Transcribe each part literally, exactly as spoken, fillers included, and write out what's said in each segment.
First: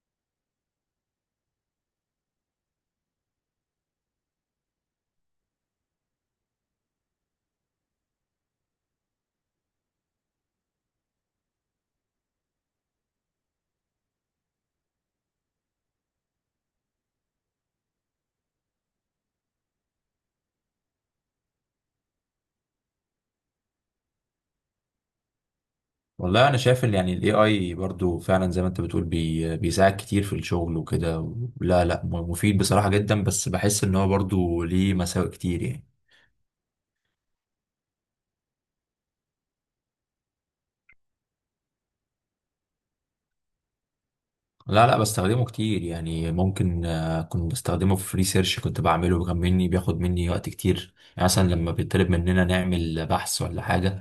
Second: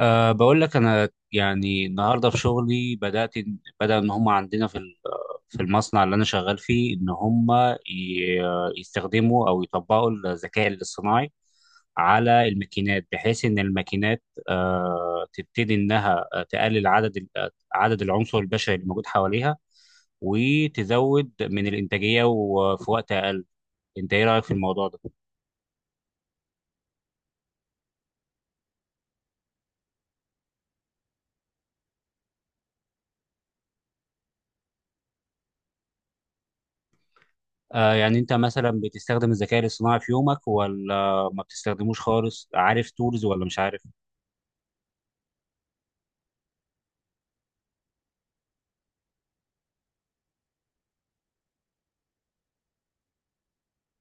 أه بقول لك أنا يعني النهاردة في شغلي بدأت بدأ إن هم عندنا في ال- في المصنع اللي أنا شغال فيه إن هم ي- يستخدموا أو يطبقوا الذكاء الاصطناعي على الماكينات بحيث إن الماكينات أه تبتدي إنها تقلل عدد ال- عدد العنصر البشري اللي موجود حواليها وتزود من الإنتاجية وفي وقت أقل. أنت إيه رأيك في الموضوع ده؟ والله انا شايف ان يعني الاي اي برضو فعلا زي ما انت بتقول بي بيساعد كتير في الشغل وكده. لا لا، م- مفيد بصراحة جدا، بس بحس ان هو برضو ليه مساوئ كتير يعني. آه، يعني انت مثلا بتستخدم الذكاء الاصطناعي في يومك ولا ما بتستخدموش خالص، عارف تولز ولا مش عارف؟ لا لا بستخدمه كتير يعني، ممكن آه، كنت بستخدمه في ريسيرش كنت بعمله، كان مني بياخد مني وقت كتير يعني مثلا لما بيطلب مننا نعمل بحث ولا حاجة.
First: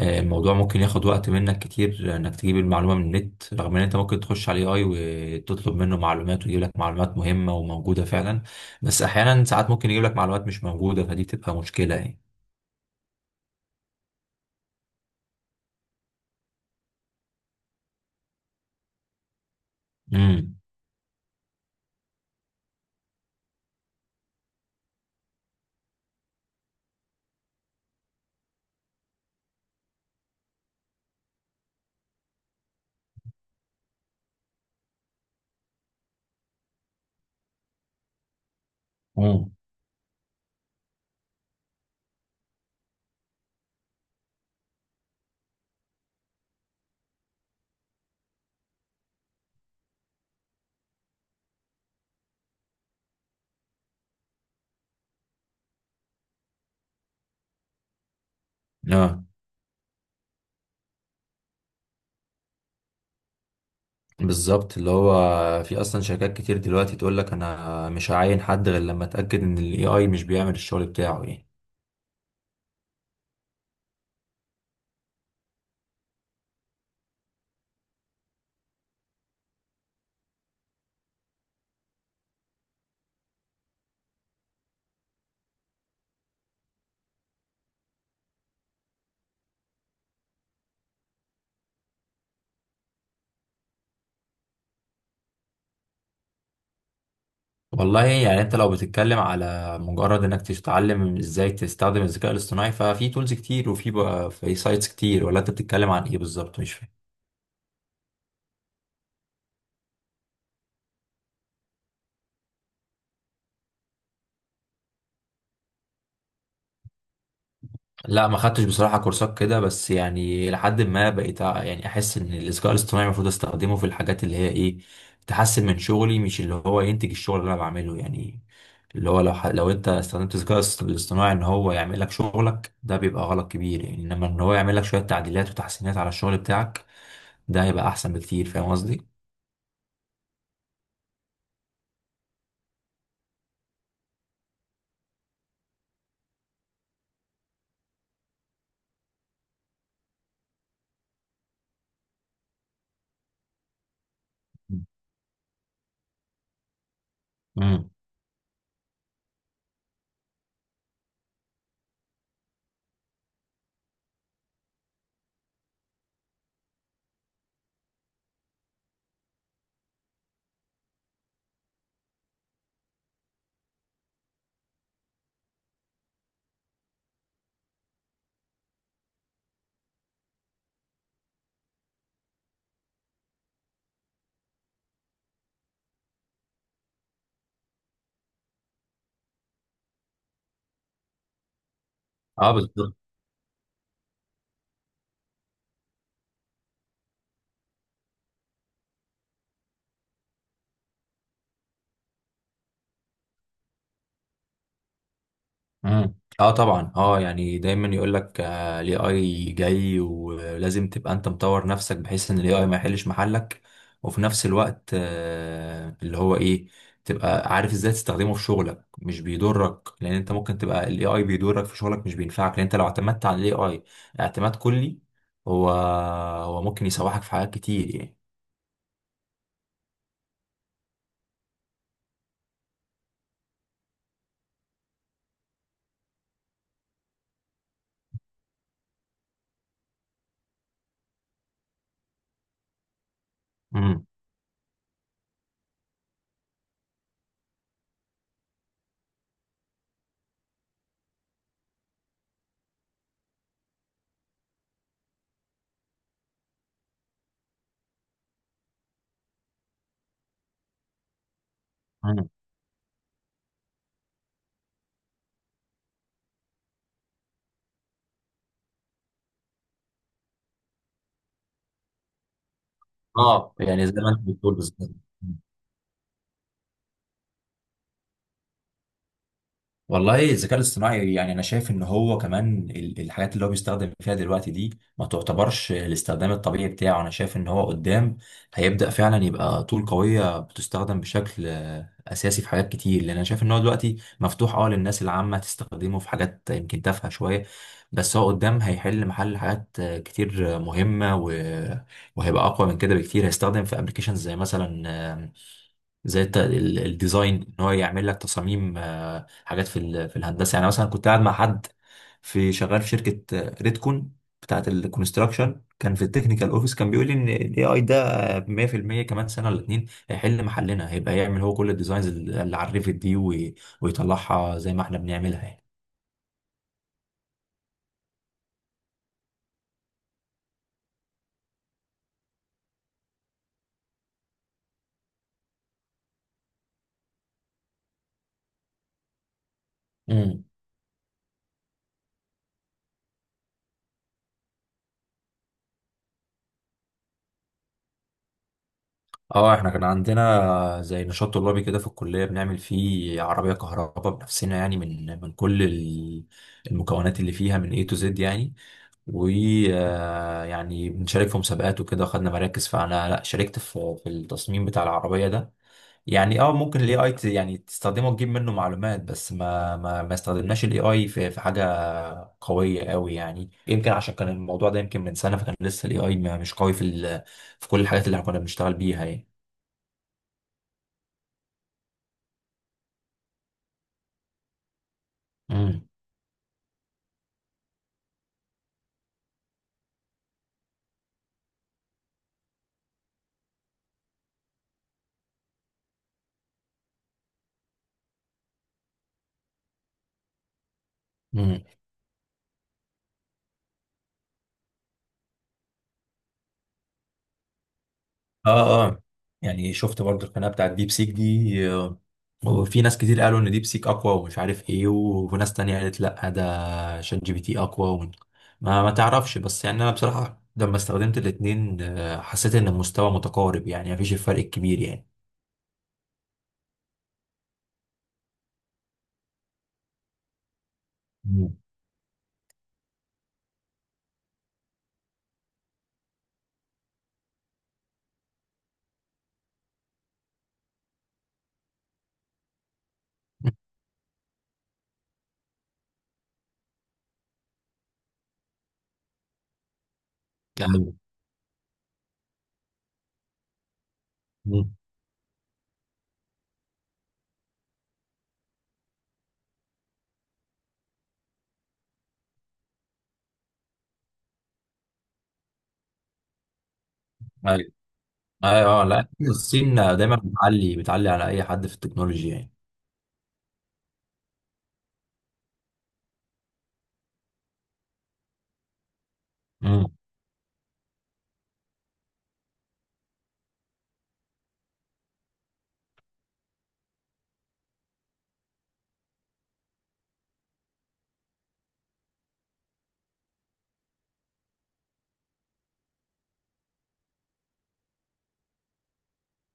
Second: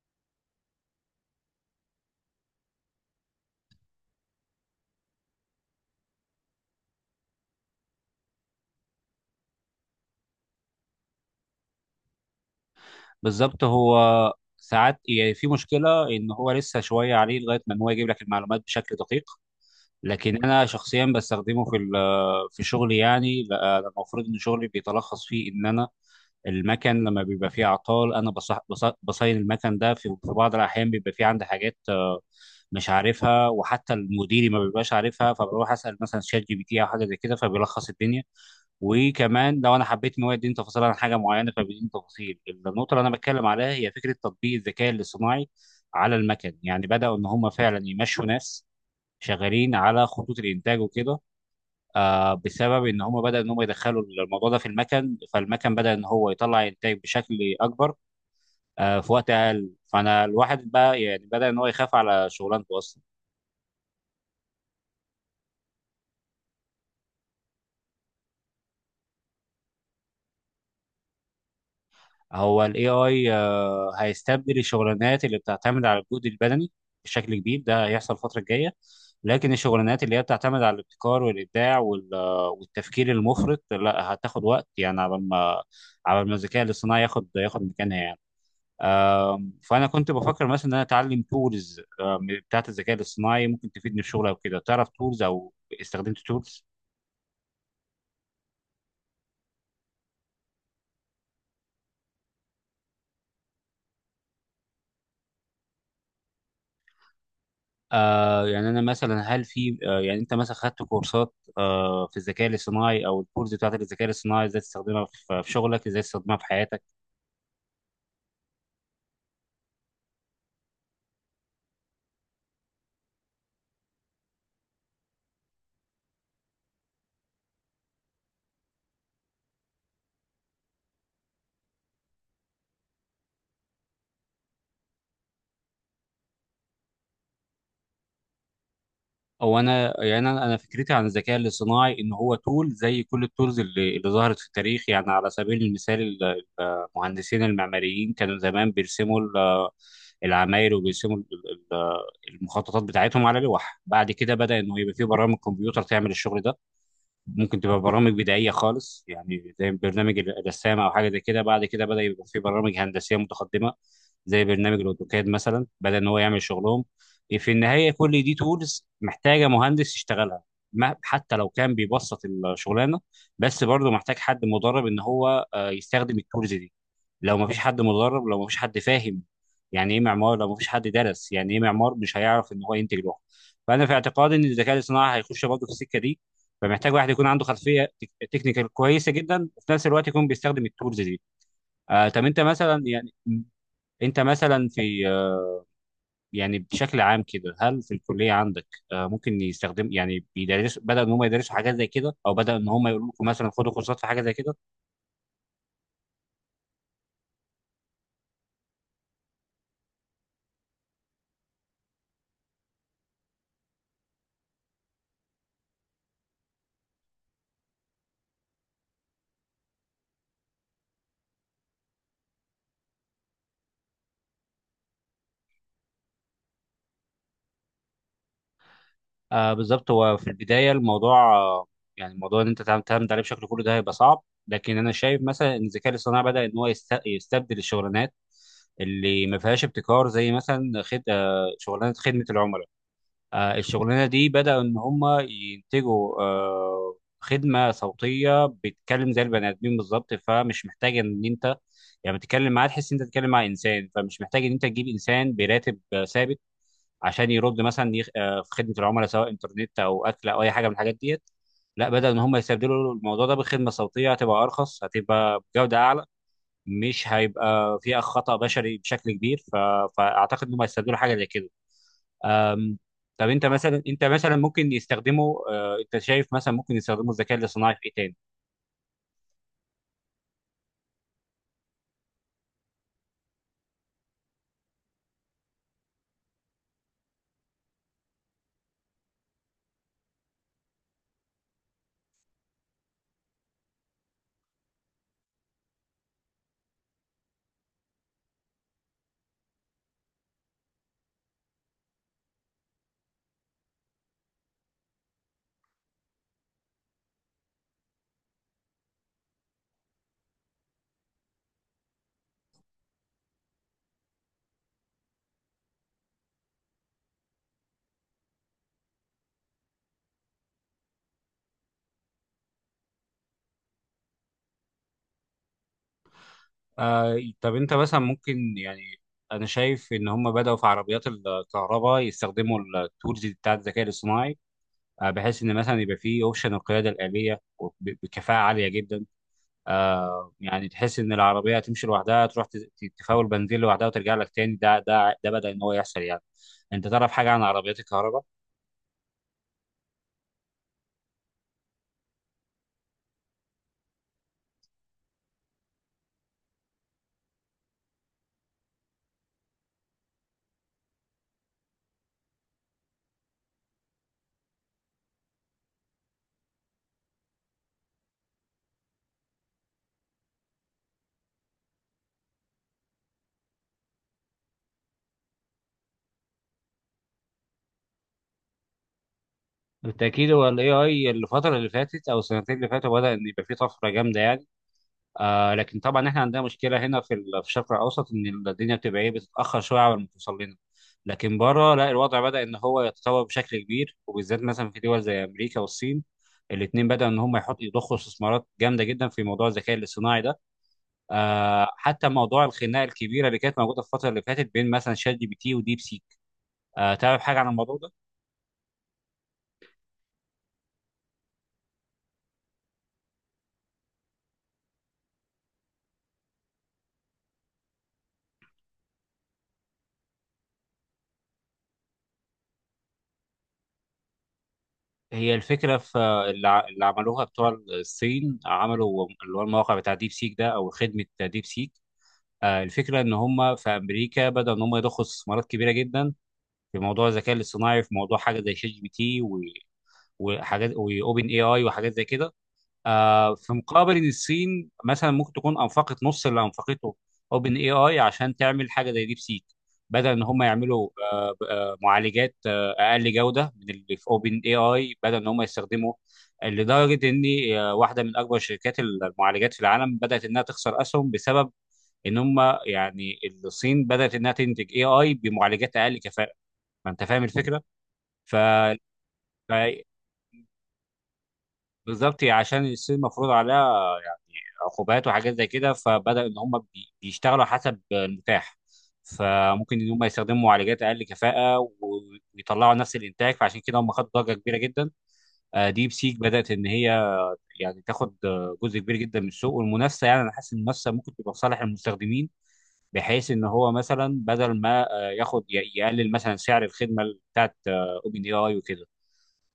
آه، الموضوع ممكن ياخد وقت منك كتير انك تجيب المعلومة من النت، رغم ان انت ممكن تخش على اي وتطلب منه معلومات ويجيب لك معلومات مهمة وموجودة فعلا. بس احيانا ساعات ممكن يجيب لك معلومات مش موجودة، فدي بتبقى مشكلة يعني. بالظبط. هو ساعات يعني في مشكلة ان هو لسه شوية عليه لغاية ما ان هو يجيب لك المعلومات بشكل دقيق، لكن امم. انا شخصيا بستخدمه في ال- آه، في شغلي يعني. لا- أنا المفروض ان شغلي بيتلخص فيه ان انا المكن لما بيبقى فيه اعطال انا بصح بص- بصين المكن ده في في بعض الاحيان بيبقى فيه عندي حاجات مش عارفها وحتى المديري ما بيبقاش عارفها، فبروح اسال مثلا شات جي بي تي او حاجه زي كده فبيلخص الدنيا. امم. وكمان لو انا حبيت ان هو يديني تفاصيل عن حاجه معينه فبيديني تفاصيل. النقطه اللي انا بتكلم عليها هي فكره تطبيق الذكاء الاصطناعي على المكن يعني، بداوا ان هم فعلا يمشوا ناس شغالين على خطوط الانتاج وكده. آه بسبب ان هم بدأ ان هم يدخلوا الموضوع ده في المكن فالمكن بدأ ان هو يطلع انتاج بشكل اكبر آه في آه. وقت اقل، فانا الواحد بقى يعني بدأ ان هو يخاف على شغلانته اصلا. بالظبط، اللي هو في اصلا شركات كتير دلوقتي تقول لك انا مش هعين حد غير لما اتاكد ان الاي اي مش بيعمل الشغل بتاعه يعني. هو ال إيه آي آه، هيستبدل الشغلانات اللي بتعتمد على الجهد البدني بشكل كبير، ده هيحصل الفترة الجاية. لكن الشغلانات اللي هي بتعتمد على الابتكار والإبداع وال- آه، والتفكير المفرط لا، هتاخد وقت يعني على ما على ما الذكاء الاصطناعي ياخد ياخد مكانها يعني. آم، فأنا كنت بفكر مثلا إن أنا أتعلم تولز بتاعت الذكاء الاصطناعي، ممكن تفيدني في الشغل أو كده. تعرف تولز أو استخدمت تولز؟ والله يعني انت لو بتتكلم على مجرد انك تتعلم ازاي تستخدم الذكاء الاصطناعي، ففي تولز كتير وفي بقى في سايتس كتير، ولا انت بتتكلم عن ايه بالظبط؟ مش فاهم. آه يعني انا مثلا، هل في آه يعني انت مثلا خدت كورسات آه في الذكاء الاصطناعي او الكورس بتاعتك الذكاء الاصطناعي ازاي تستخدمها في في شغلك ازاي تستخدمها في حياتك؟ لا، ما خدتش بصراحة كورسات كده، بس يعني لحد ما بقيت أع- يعني احس ان الذكاء الاصطناعي المفروض استخدمه في الحاجات اللي هي ايه، تحسن من شغلي مش اللي هو ينتج الشغل اللي انا بعمله يعني. اللي هو لو ح... لو انت استخدمت الذكاء الاصط- الاصطناعي ان هو يعمل لك شغلك، ده بيبقى غلط كبير يعني، انما ان هو يعمل لك شوية تعديلات وتحسينات على الشغل بتاعك، ده هيبقى احسن بكتير. فاهم قصدي؟ او انا يعني انا أنا فكرتي عن الذكاء الاصطناعي ان هو تول زي كل التولز اللي, اللي ظهرت في التاريخ، يعني على سبيل المثال ال- المهندسين المعماريين كانوا زمان بيرسموا ال- العماير وبيرسموا ال- ال- المخططات بتاعتهم على لوح، بعد كده بدأ انه يبقى في برامج كمبيوتر تعمل الشغل ده. ممكن تبقى امم. برامج بدائية خالص يعني زي برنامج الرسام أو حاجة زي كده، بعد كده بدأ يبقى في برامج هندسية متقدمة زي برنامج الأوتوكاد مثلا بدأ إن هو يعمل شغلهم. إيه، في النهاية كل دي تولز محتاجة مهندس يشتغلها، ما حتى لو كان بيبسط الشغلانة، بس برضه محتاج حد مدرب إن هو آه، يستخدم التولز دي. لو ما فيش حد مدرب، لو ما فيش حد فاهم يعني إيه معمار، لو ما فيش حد درس يعني إيه معمار، مش هيعرف إن هو ينتج لوحده. فأنا في اعتقادي إن الذكاء الاصطناعي هيخش برضه في السكة دي، فمحتاج واحد يكون عنده خلفيه تك- تكنيكال كويسه جدا وفي نفس الوقت يكون بيستخدم التولز دي. آه طب انت اه مثلا بالظبط. يعني، انت مثلا في آه، يعني بشكل عام كده، هل في الكليه عندك آه ممكن يستخدم يعني بيدرسوا، بدأوا ان هم يدرسوا حاجات زي كده او بدأوا ان هم يقولوا لكم مثلا خدوا كورسات في حاجه زي كده؟ امم. اه طبعا، اه يعني دايما يقول لك الاي اي جاي ولازم تبقى انت مطور نفسك بحيث ان الاي اي ما يحلش محلك، وفي نفس الوقت آه اللي هو ايه، تبقى عارف ازاي تستخدمه في شغلك، مش بيضرك، لان انت ممكن تبقى الاي اي بيضرك في شغلك مش بينفعك، لان انت لو اعتمدت على الاي اي اعتماد كلي، هو، هو ممكن يسوحك في حاجات كتير يعني. آه بالظبط. هو في البدايه الموضوع آه يعني الموضوع ان انت تعم- تعتمد عليه بشكل كله ده هيبقى صعب، لكن انا شايف مثلا ان الذكاء الاصطناعي بدأ ان هو يست- يستبدل الشغلانات اللي ما فيهاش ابتكار، زي مثلا خد... آه، شغلانه خدمه العملاء. آه، امم. الشغلانه دي بداوا ان هم ينتجوا آه، خدمه صوتيه بتتكلم زي البني ادمين بالظبط، فمش محتاج ان انت يعني بتتكلم معاه تحس ان انت بتتكلم مع انسان، فمش محتاج ان انت تجيب انسان براتب آه، ثابت عشان يرد مثلا، يخ- آه، في خدمه العملاء سواء انترنت او اكل او اي حاجه من الحاجات ديت، لا، بدأ ان امم. هم يستبدلوا الموضوع ده بخدمه صوتيه هتبقى ارخص، هتبقى بجوده اعلى، مش هيبقى فيها خطأ بشري بشكل كبير. ف... فاعتقد ان هم هيستبدلوا حاجه زي كده. طب انت اه، مثلا، يعني زي انت ما انت مثلا بتقول ممكن بالظبط. يستخدمه، آه، انت شايف مثلا ممكن يستخدموا الذكاء الاصطناعي في ايه تاني؟ والله الذكاء الاصطناعي يعني انا شايف ان هو كمان ال- الحاجات اللي هو بيستخدم فيها دلوقتي دي ما تعتبرش الاستخدام الطبيعي بتاعه. انا شايف ان هو قدام هيبدأ فعلا يبقى طول قوية بتستخدم بشكل آه، اساسي في حاجات كتير، لان انا شايف ان هو دلوقتي مفتوح اه للناس العامة تستخدمه في حاجات يمكن تافهة شوية. بس هو قدام هيحل محل حاجات آه، كتير آه، مهمة و... وهيبقى اقوى من كده بكتير، هيستخدم في ابلكيشنز زي مثلا زي الت- ال- الديزاين، ان هو يعمل لك تصاميم آه، حاجات في ال- في الهندسه، يعني مثلا كنت قاعد مع حد في شغال في شركه آه، ريدكون بتاعت الكونستراكشن، كان في التكنيكال اوفيس، كان بيقول لي ان الاي اي ده آه، مية في المية كمان سنه ولا اتنين هيحل محلنا، هيبقى يعمل هو كل الديزاينز اللي اللي على الريفت دي وي- ويطلعها زي ما احنا بنعملها يعني. آه، طب انت مثلا ممكن يعني، انا شايف ان هم بدأوا في عربيات الكهرباء يستخدموا التولز بتاعت الذكاء الاصطناعي، آه، بحيث ان مثلا يبقى فيه اوبشن القيادة الآلية وب- بكفاءة عالية جدا. آه، امم. يعني تحس ان العربية تمشي لوحدها، تروح ت- ت- تفاول بنزين لوحدها وترجع لك تاني، ده ده ده بدأ ان هو يحصل يعني. انت تعرف حاجة عن عربيات الكهرباء؟ اه، احنا كان عندنا زي نشاط طلابي كده في الكليه، بنعمل فيه عربيه كهرباء بنفسنا، يعني من من كل ال- المكونات اللي فيها من A to Z يعني. ويعني بنشارك في مسابقات وكده، خدنا مراكز. فانا لا، شاركت في في التصميم بتاع العربيه ده. يعني اه ممكن الاي اي يعني تستخدمه تجيب منه معلومات، بس ما ما ما استخدمناش الاي اي في في حاجه قويه قوي يعني، يمكن عشان كان الموضوع ده يمكن من سنه، فكان لسه الاي اي مش قوي في ال- في كل الحاجات اللي احنا كنا بنشتغل بيها يعني. بالتأكيد. هو ال إيه آي الفترة اللي فاتت أو السنتين اللي فاتوا بدأ إن يبقى فيه طفرة جامدة يعني. آه لكن امم. طبعا إحنا عندنا مشكلة هنا في ال- في الشرق الأوسط، إن الدنيا بتبقى إيه، بتتأخر شوية على ما توصل لنا، لكن بره لا، الوضع بدأ إن هو يتطور بشكل كبير، وبالذات مثلا في دول زي أمريكا والصين. الاتنين بدأوا إن هم يحطوا يضخوا استثمارات جامدة جدا في موضوع الذكاء الاصطناعي ده. امم. آه حتى موضوع الخناقة الكبيرة اللي كانت موجودة في الفترة اللي فاتت بين مثلا شات جي بي تي وديب سيك، آه تعرف حاجة عن الموضوع ده؟ اه. اه، يعني شفت برضه القناه بتاعت ديب سيك دي آه، وفي ناس كتير قالوا ان ديب سيك اقوى ومش عارف ايه و- وناس تانية قالت لا، ده شات جي بي تي اقوى و... ما ما تعرفش، بس يعني انا بصراحه لما استخدمت الاتنين آه، حسيت ان المستوى متقارب يعني، مفيش الفرق الكبير يعني. هي الفكرة في اللي ع- اللي عملوها بتوع الصين، عملوا اللي هو الموقع بتاع ديب سيك ده أو خدمة ديب مم. سيك. آه، الفكرة إن هم في أمريكا بدأوا إن هم يضخوا استثمارات كبيرة جدا في موضوع الذكاء الاصطناعي، في موضوع حاجة زي شات جي بي تي و- وحاجات وأوبن اي آي وحاجات زي كده، آه، في مقابل ان الصين مثلا ممكن تكون انفقت نص اللي انفقته اوبن اي اي عشان تعمل حاجه زي ديب سيك. بدل ان هم يعملوا ايوه. آه، آه، معالجات آه، اقل جوده من اللي في اوبن اي مم. اي، بدل ان هم يستخدموا، لدرجه ان آه، واحده من اكبر شركات المعالجات في العالم بدات انها تخسر اسهم بسبب ان هم يعني الصين بدات انها تنتج اي اي بمعالجات اقل كفاءه. ما انت فاهم الفكره. ايوه. ف ايوه، لا الصين دايما بتعلي بتعلي على اي حد في بالظبط. التكنولوجيا يعني يعني. عشان الصين مفروض عليها يعني عقوبات وحاجات زي كده، فبدأ ان هم بي- بيشتغلوا حسب المتاح، فممكن امم. ان هم يستخدموا معالجات اقل كفاءة و- ويطلعوا نفس الانتاج. فعشان كده هم خدوا ضجة كبيرة جدا. آه، ديب سيك بدأت ان هي يعني تاخد آه، جزء كبير جدا من السوق. والمنافسة يعني انا حاسس ان المنافسة ممكن تبقى في صالح المستخدمين، بحيث ان هو مثلا بدل ما آه، ياخد ي- يقلل مثلا سعر الخدمة بتاعت اوبن اي اي وكده.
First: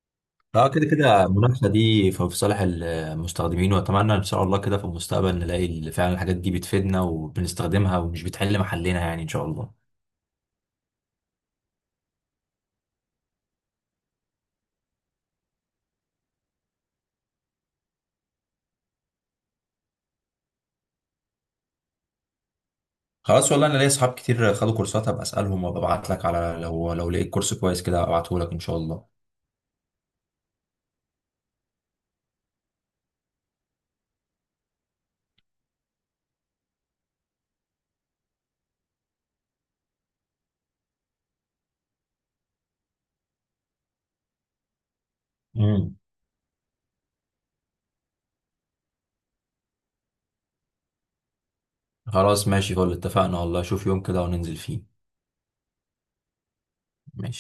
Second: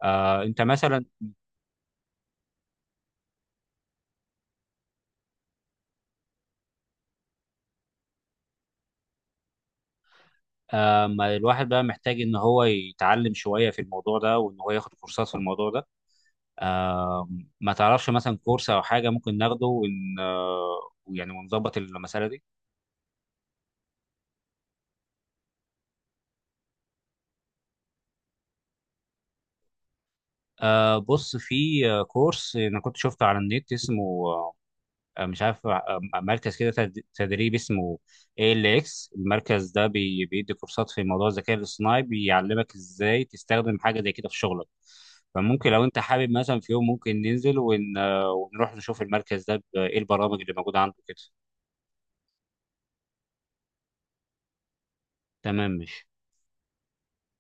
آه، انت اه، كده مثلا كده المنافسه دي في في صالح المستخدمين، واتمنى ان شاء الله كده في المستقبل نلاقي فعلا الحاجات دي بتفيدنا وبنستخدمها ومش بتحل محلنا يعني، ان شاء الله. آه، ما الواحد بقى محتاج ان هو يتعلم شويه في الموضوع ده وان هو ياخد كورسات في الموضوع ده. آه، ما تعرفش مثلا كورس او حاجه ممكن ناخده ون آه، يعني ونظبط المساله دي؟ خلاص، والله انا ليا اصحاب كتير خدوا كورسات، هبقى اسالهم وابعت لك على، لو لو لقيت كورس كويس كده ابعته لك ان شاء الله. آه، بص، في آه، كورس انا كنت شفته على النت اسمه، آه، مش عارف، آه، آه، مركز كده تد- تدريب اسمه A L X. المركز ده بي- بيدي كورسات في موضوع الذكاء الاصطناعي، بيعلمك ازاي تستخدم حاجة زي كده في شغلك. فممكن لو امم. انت حابب مثلا في يوم ممكن ننزل، ون... آه، ونروح نشوف المركز ده ب- ايه البرامج اللي موجودة عنده كده. خلاص ماشي، فل اتفقنا والله، شوف يوم كده وننزل فيه. تمام، ماشي. ماشي.